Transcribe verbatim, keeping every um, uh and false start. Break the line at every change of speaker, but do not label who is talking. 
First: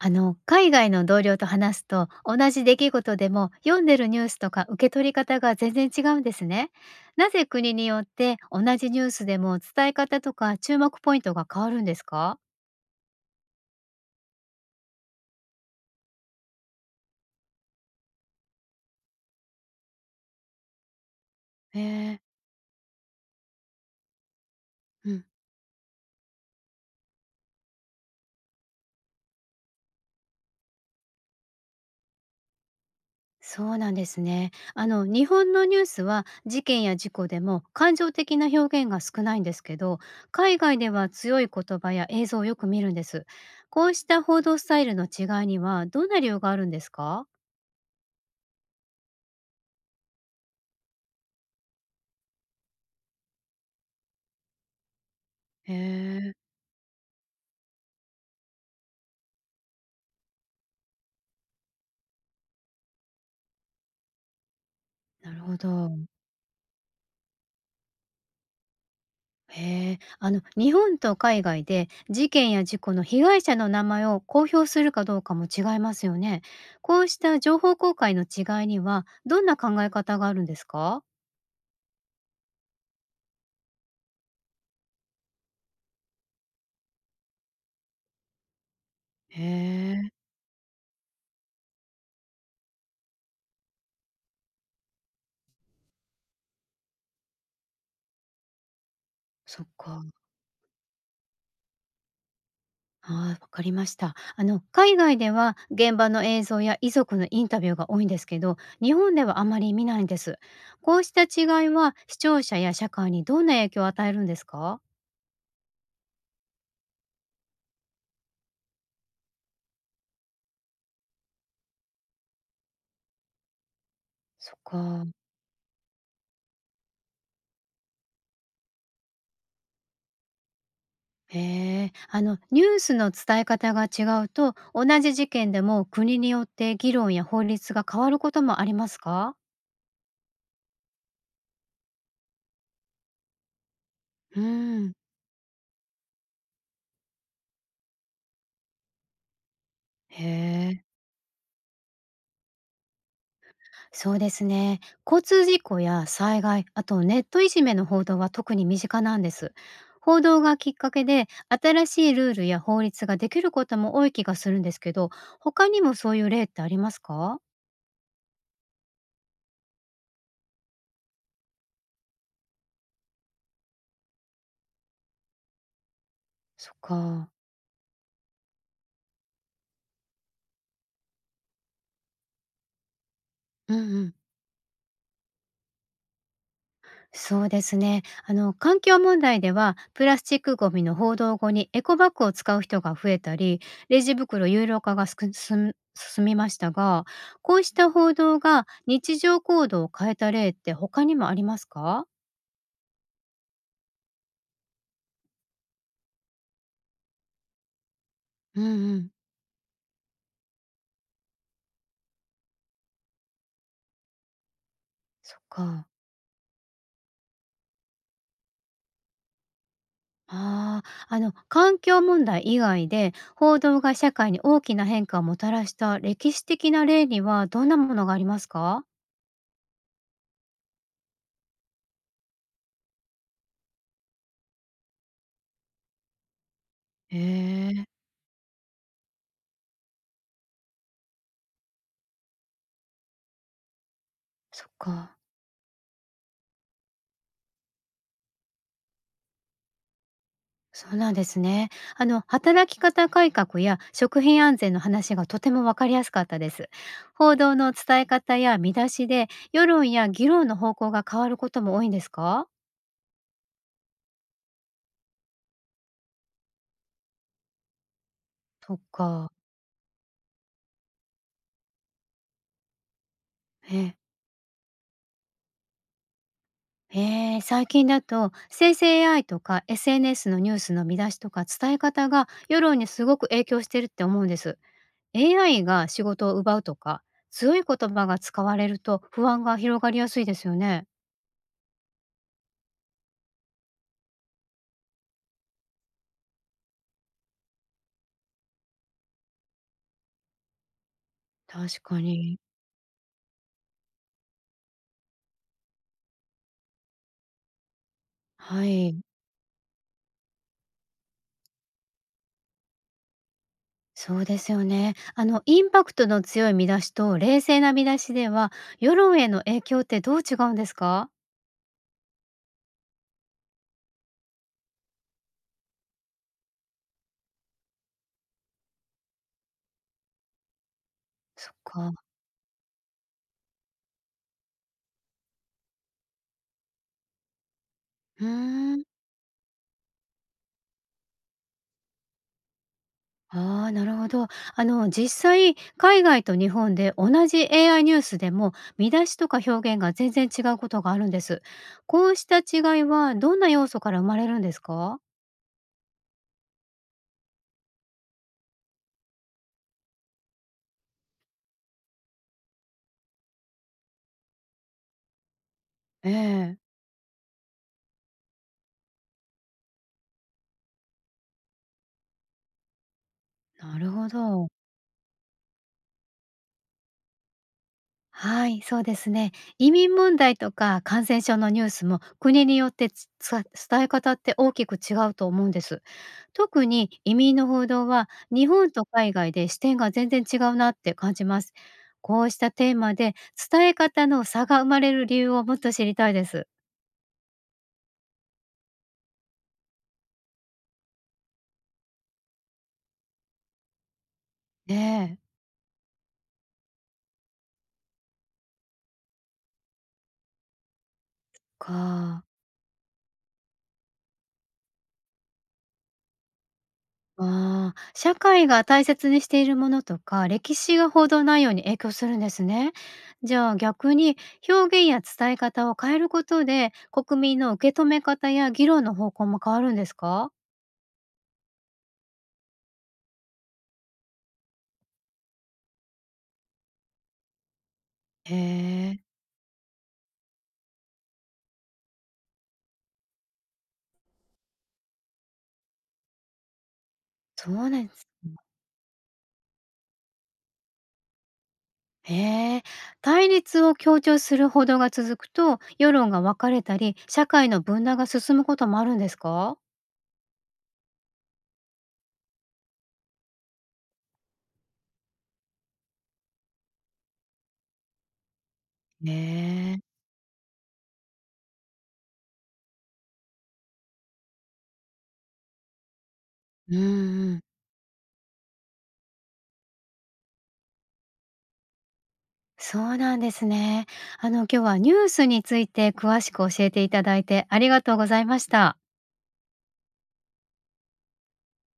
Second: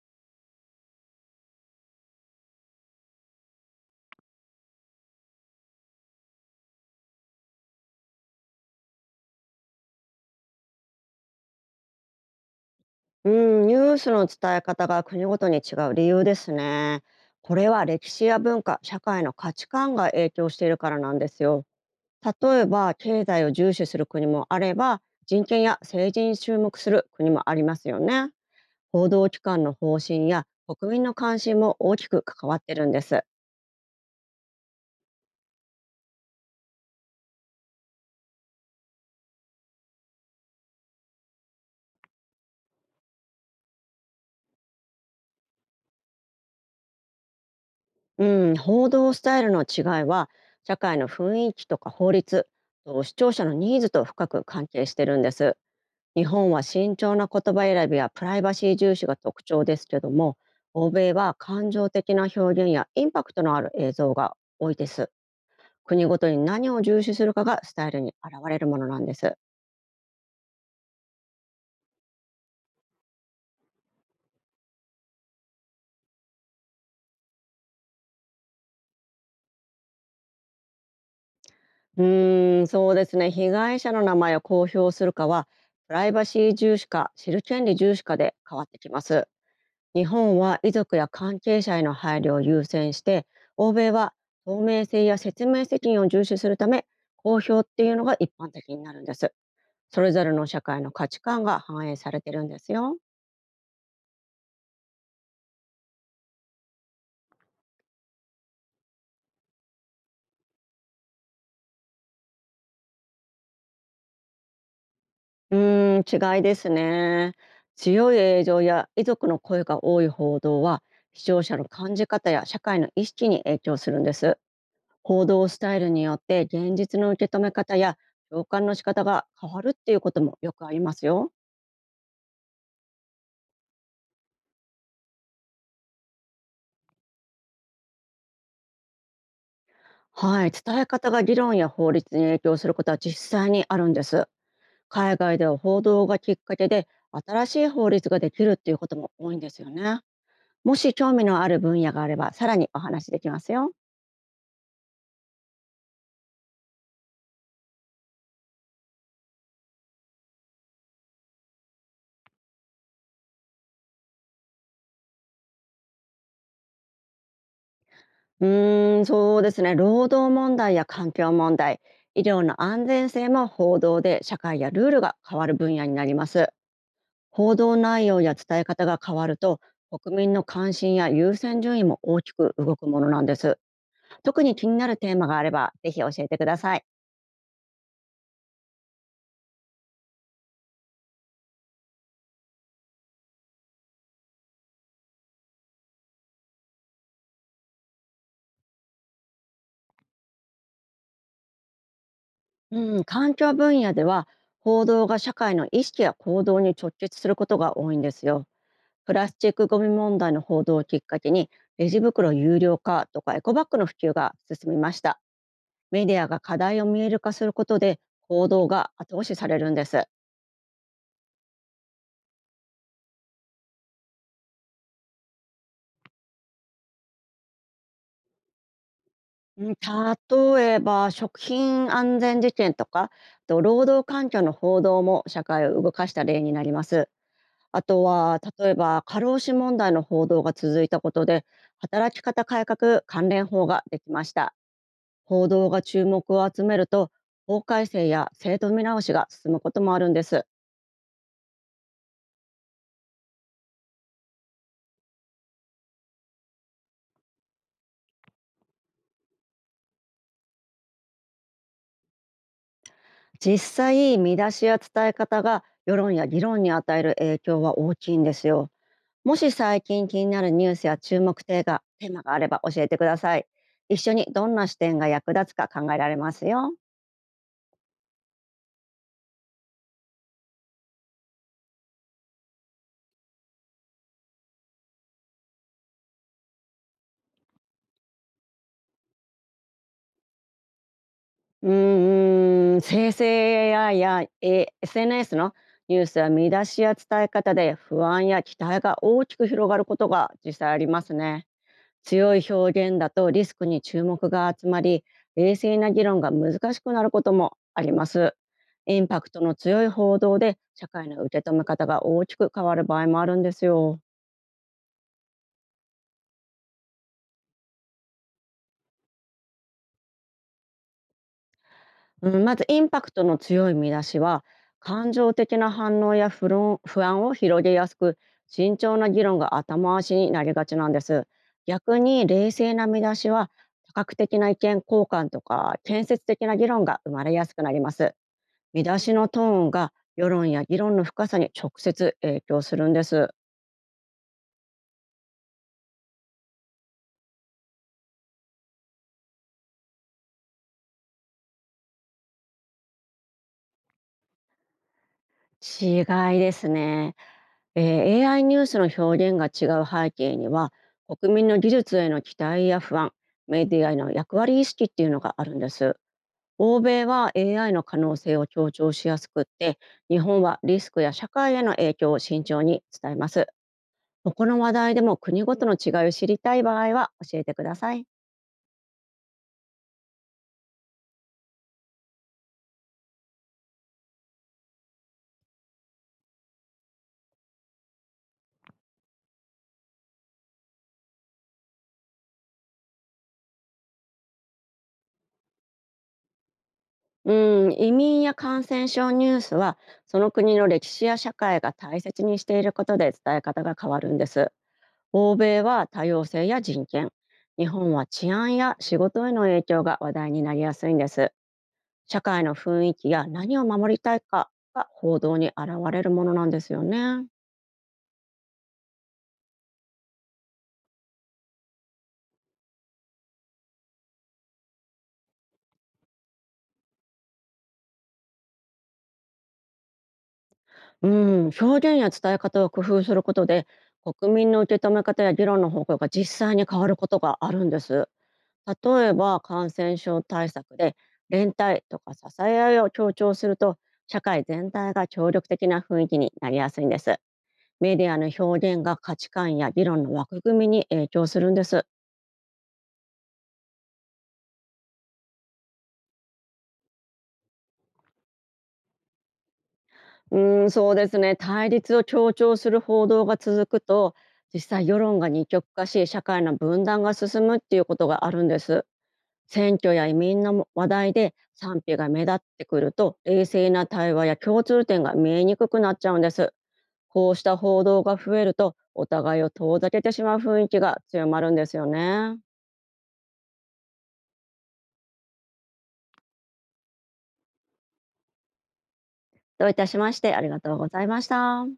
あの海外の同僚と話すと同じ出来事でも読んでるニュースとか受け取り方が全然違うんですね。なぜ国によって同じニュースでも伝え方とか注目ポイントが変わるんですか？
うん、ニュースの伝え方が国ごとに違う理由ですね。これは歴史や文化、社会の価値観が影響しているからなんですよ。
へえ。
例えば、経済を重視する国もあれば、
うん、
人権や政治に注目する国もありますよね。報道機関の方針や国民の関心も大きく関わってるんです。
そうなんですね。あの日本のニュースは事件や事故でも感情的な表現が少ないんですけど、海外では強い言葉や映像をよく見るんです。こうした報道スタイルの違いにはどんな理由があるんですか？
うん、報道スタイルの違いは、社会の雰囲気とか法律、と視聴者のニーズと深く関係してるんです。
へ
日
え。
本は慎重な言葉選びやプライバシー重視が特徴ですけども、欧米は感情的な表現やインパクトのある映像が多いです。
なるほど。
国ごとに何を重視するかがスタイルに現れるものなんです。
へえ、あの日本と海外で事件や事故の被害者の名前を公表するかどうかも違いますよね。こうした情報公開の違いにはどんな考え方があるんですか？
うーんそうですね。被害者の名前を公表するかはプライバシー重視か知る権利重視かで変わってきます。
へ
日
え、
本は遺族や関係者への配慮を優先して、欧米は透明性や説明責任を重視するため、公表っていうのが一般的になるんです。
そっ
そ
か。
れぞれの社会の価値観が反映されてるんですよ。
ああ、わかりました。あの海外では現場の映像や遺族のインタビューが多いんですけど、日本ではあまり見ないんです。こうした違いは視聴者や社会にどんな影響を与えるんですか？
うーん違いですね。強い映像や遺族の声が多い報道は視聴者の感じ方や社会の意識に影響するんです。
そっか。
報道スタイルによって現実の受け止め方や共感の仕方が変わるっていうこともよくありますよ。
へえ、あのニュースの伝え方が違うと、同じ事件でも国によって議論や法律が変わることもありますか？
はい、伝え方が議論や法律に影響することは実際にあるんです。
うん。
海外では報道がきっかけで新しい法律ができるっていうことも多いんですよね。
へ
も
え、
し興味のある分野があれば、さらにお話できますよ。
そうですね。交通事故や災害、あとネットいじめの報道は特に身近なんです。報道がきっかけで新しいルールや法律ができることも多い気がするんですけど、他にもそういう例ってありますか？
うーん、そうですね。労働問題や環境問題、医療の安全性も報道で社会やルールが変わる分野になります。
そっか。
報道内容や伝え方が変わると、国民の関心や優先順位も大きく動くものなんです。
うんうん。
特に気になるテーマがあれば、ぜひ教えてください。
そうですね。あの環境問題ではプラスチックごみの報道後にエコバッグを使う人が増えたり、レジ袋有料化がすく進進みましたが、こうした報道が日常行動を変えた例って他にもありますか？
うん、環境分野では報道が社会の意識や行動に直結することが多いんですよ。
うんうん。
プラスチックごみ問題の報道をきっかけにレジ袋有料化とかエコバッグの普及が進みました。
そっか。
メディアが課題を見える化することで行動が後押しされるんです。
ああ、あの環境問題以外で報道が社会に大きな変化をもたらした歴史的な例にはどんなものがありますか？
うん例えば食品安全事件とか、あと労働環境の報道も社会を動かした例になります。
へ
あ
え。
とは例えば過労死問題の報道が続いたことで働き方改革関連法ができました。
そっか。
報道が注目を集めると法改正や制度見直しが進むこともあるんです。
そうなんですね。あの、働き方改革や食品安全の話がとてもわかりやすかったです。報道の伝え方や見出しで、世論や議論の方向が変わることも多いんですか？
実際、見出しや伝え方が世論や議論に与える影響は大きいんですよ。
そっか。
もし最近気になるニュースや注目テーマテーマがあれば教えてください。
え、
一緒にどんな視点が役立つか考えられますよ。
えー最近だと、生成 エーアイ とか エスエヌエス のニュースの見出しとか伝え方が世論にすごく影響してるって思うんです。エーアイ が仕事を奪うとか、強い言葉が使われると不安が広がりやすいですよね。
うーん、生成 エーアイ や、え エスエヌエス のニュースや見出しや伝え方で不安や期待が大きく広がることが実際ありますね。
確か
強
に。
い表現だとリスクに注目が集まり、冷静な議論が難しくなることもあります。
はい。
インパクトの強い報道で社会の受け止め方が大きく変わる場合もあるんですよ。
そうですよね。あのインパクトの強い見出しと冷静な見出しでは、世論への影響ってどう違うんですか？
うん、まずインパクトの強い見出しは感情的な反応や不論不安を広げやすく、慎重な議論が後回しになりがちなんです。
そっか。
逆に冷静な見出しは多角的な意見交換とか建設的な議論が生まれやすくなります。
うー
見
ん。
出しのトーンが世論や議論の深さに直接影響するんです。
ああ、なるほど。あの実際、海外と日本で同じ エーアイ ニュースでも、見出しとか表現が全然違うことがあるんです。こうした違いはどんな要素から生まれるんですか？
違いですね。えー エーアイ ニュースの表現が違う背景には国民の技術への期待や不安、メディアへの役割意識っていうのがあるんです。
ええ、
欧米は エーアイ の可能性を強調しやすくって、日本はリスクや社会への影響を慎重に伝えます。
なるほ
こ
ど。
の話題でも国ごとの違いを知りたい場合は教えてください。
はい、そうですね。移民問題とか感染症のニュースも国によってつつ伝え方って大きく違うと思うんです。特に移民の報道は日本と海外で視点が全然違うなって感じます。こうしたテーマで伝え方の差が生まれる理由をもっと知りたいです。
うん移民や感染症ニュースはその国の歴史や社会が大切にしていることで伝え方が変わるんです。
ねえ、
欧米は多様性や人権、日本は治安や仕事への影響が話題になりやすいんです。社
か。
会の雰囲気や何を守りたいかが報道に現れるものなんですよね。
ああ、社会が大切にしているものとか、歴史が報道内容に影響するんですね。じゃあ逆に、表現や伝え方を変えることで、国民の受け止め方や議論の方向も変わるんですか？
うん、表現や伝え方を工夫することで国民の受け止め方や議論の方向が実際に変わることがあるんです。
へえ、
例えば感染症対策で連帯とか支え合いを強調すると社会全体が協力的な雰囲気になりやすいんです。
そうなんで
メ
す。
ディアの表現が価値観や議論の枠組みに影響するんです。
へえ、対立を強調する報道が続くと、世論が分かれたり、社会の分断が進むこともあるんですか？
うーん、そうですね。対立を強調する報道が続くと、実際世論が二極化し、社会の分断が進むっていうことがあるんです。
へ
選
え、
挙や移民の話題で賛否が目立ってくると、冷静な対話や共通点が見えにくくなっちゃうんです。
うん
こ
う
う
ん。
した報道が増えると、お互いを遠ざけてしまう雰囲気が強まるんですよね。
そうなんですね。あの、今日はニュースについて詳しく教えていただいてありがとうございました。
どういたしまして、ありがとうございました。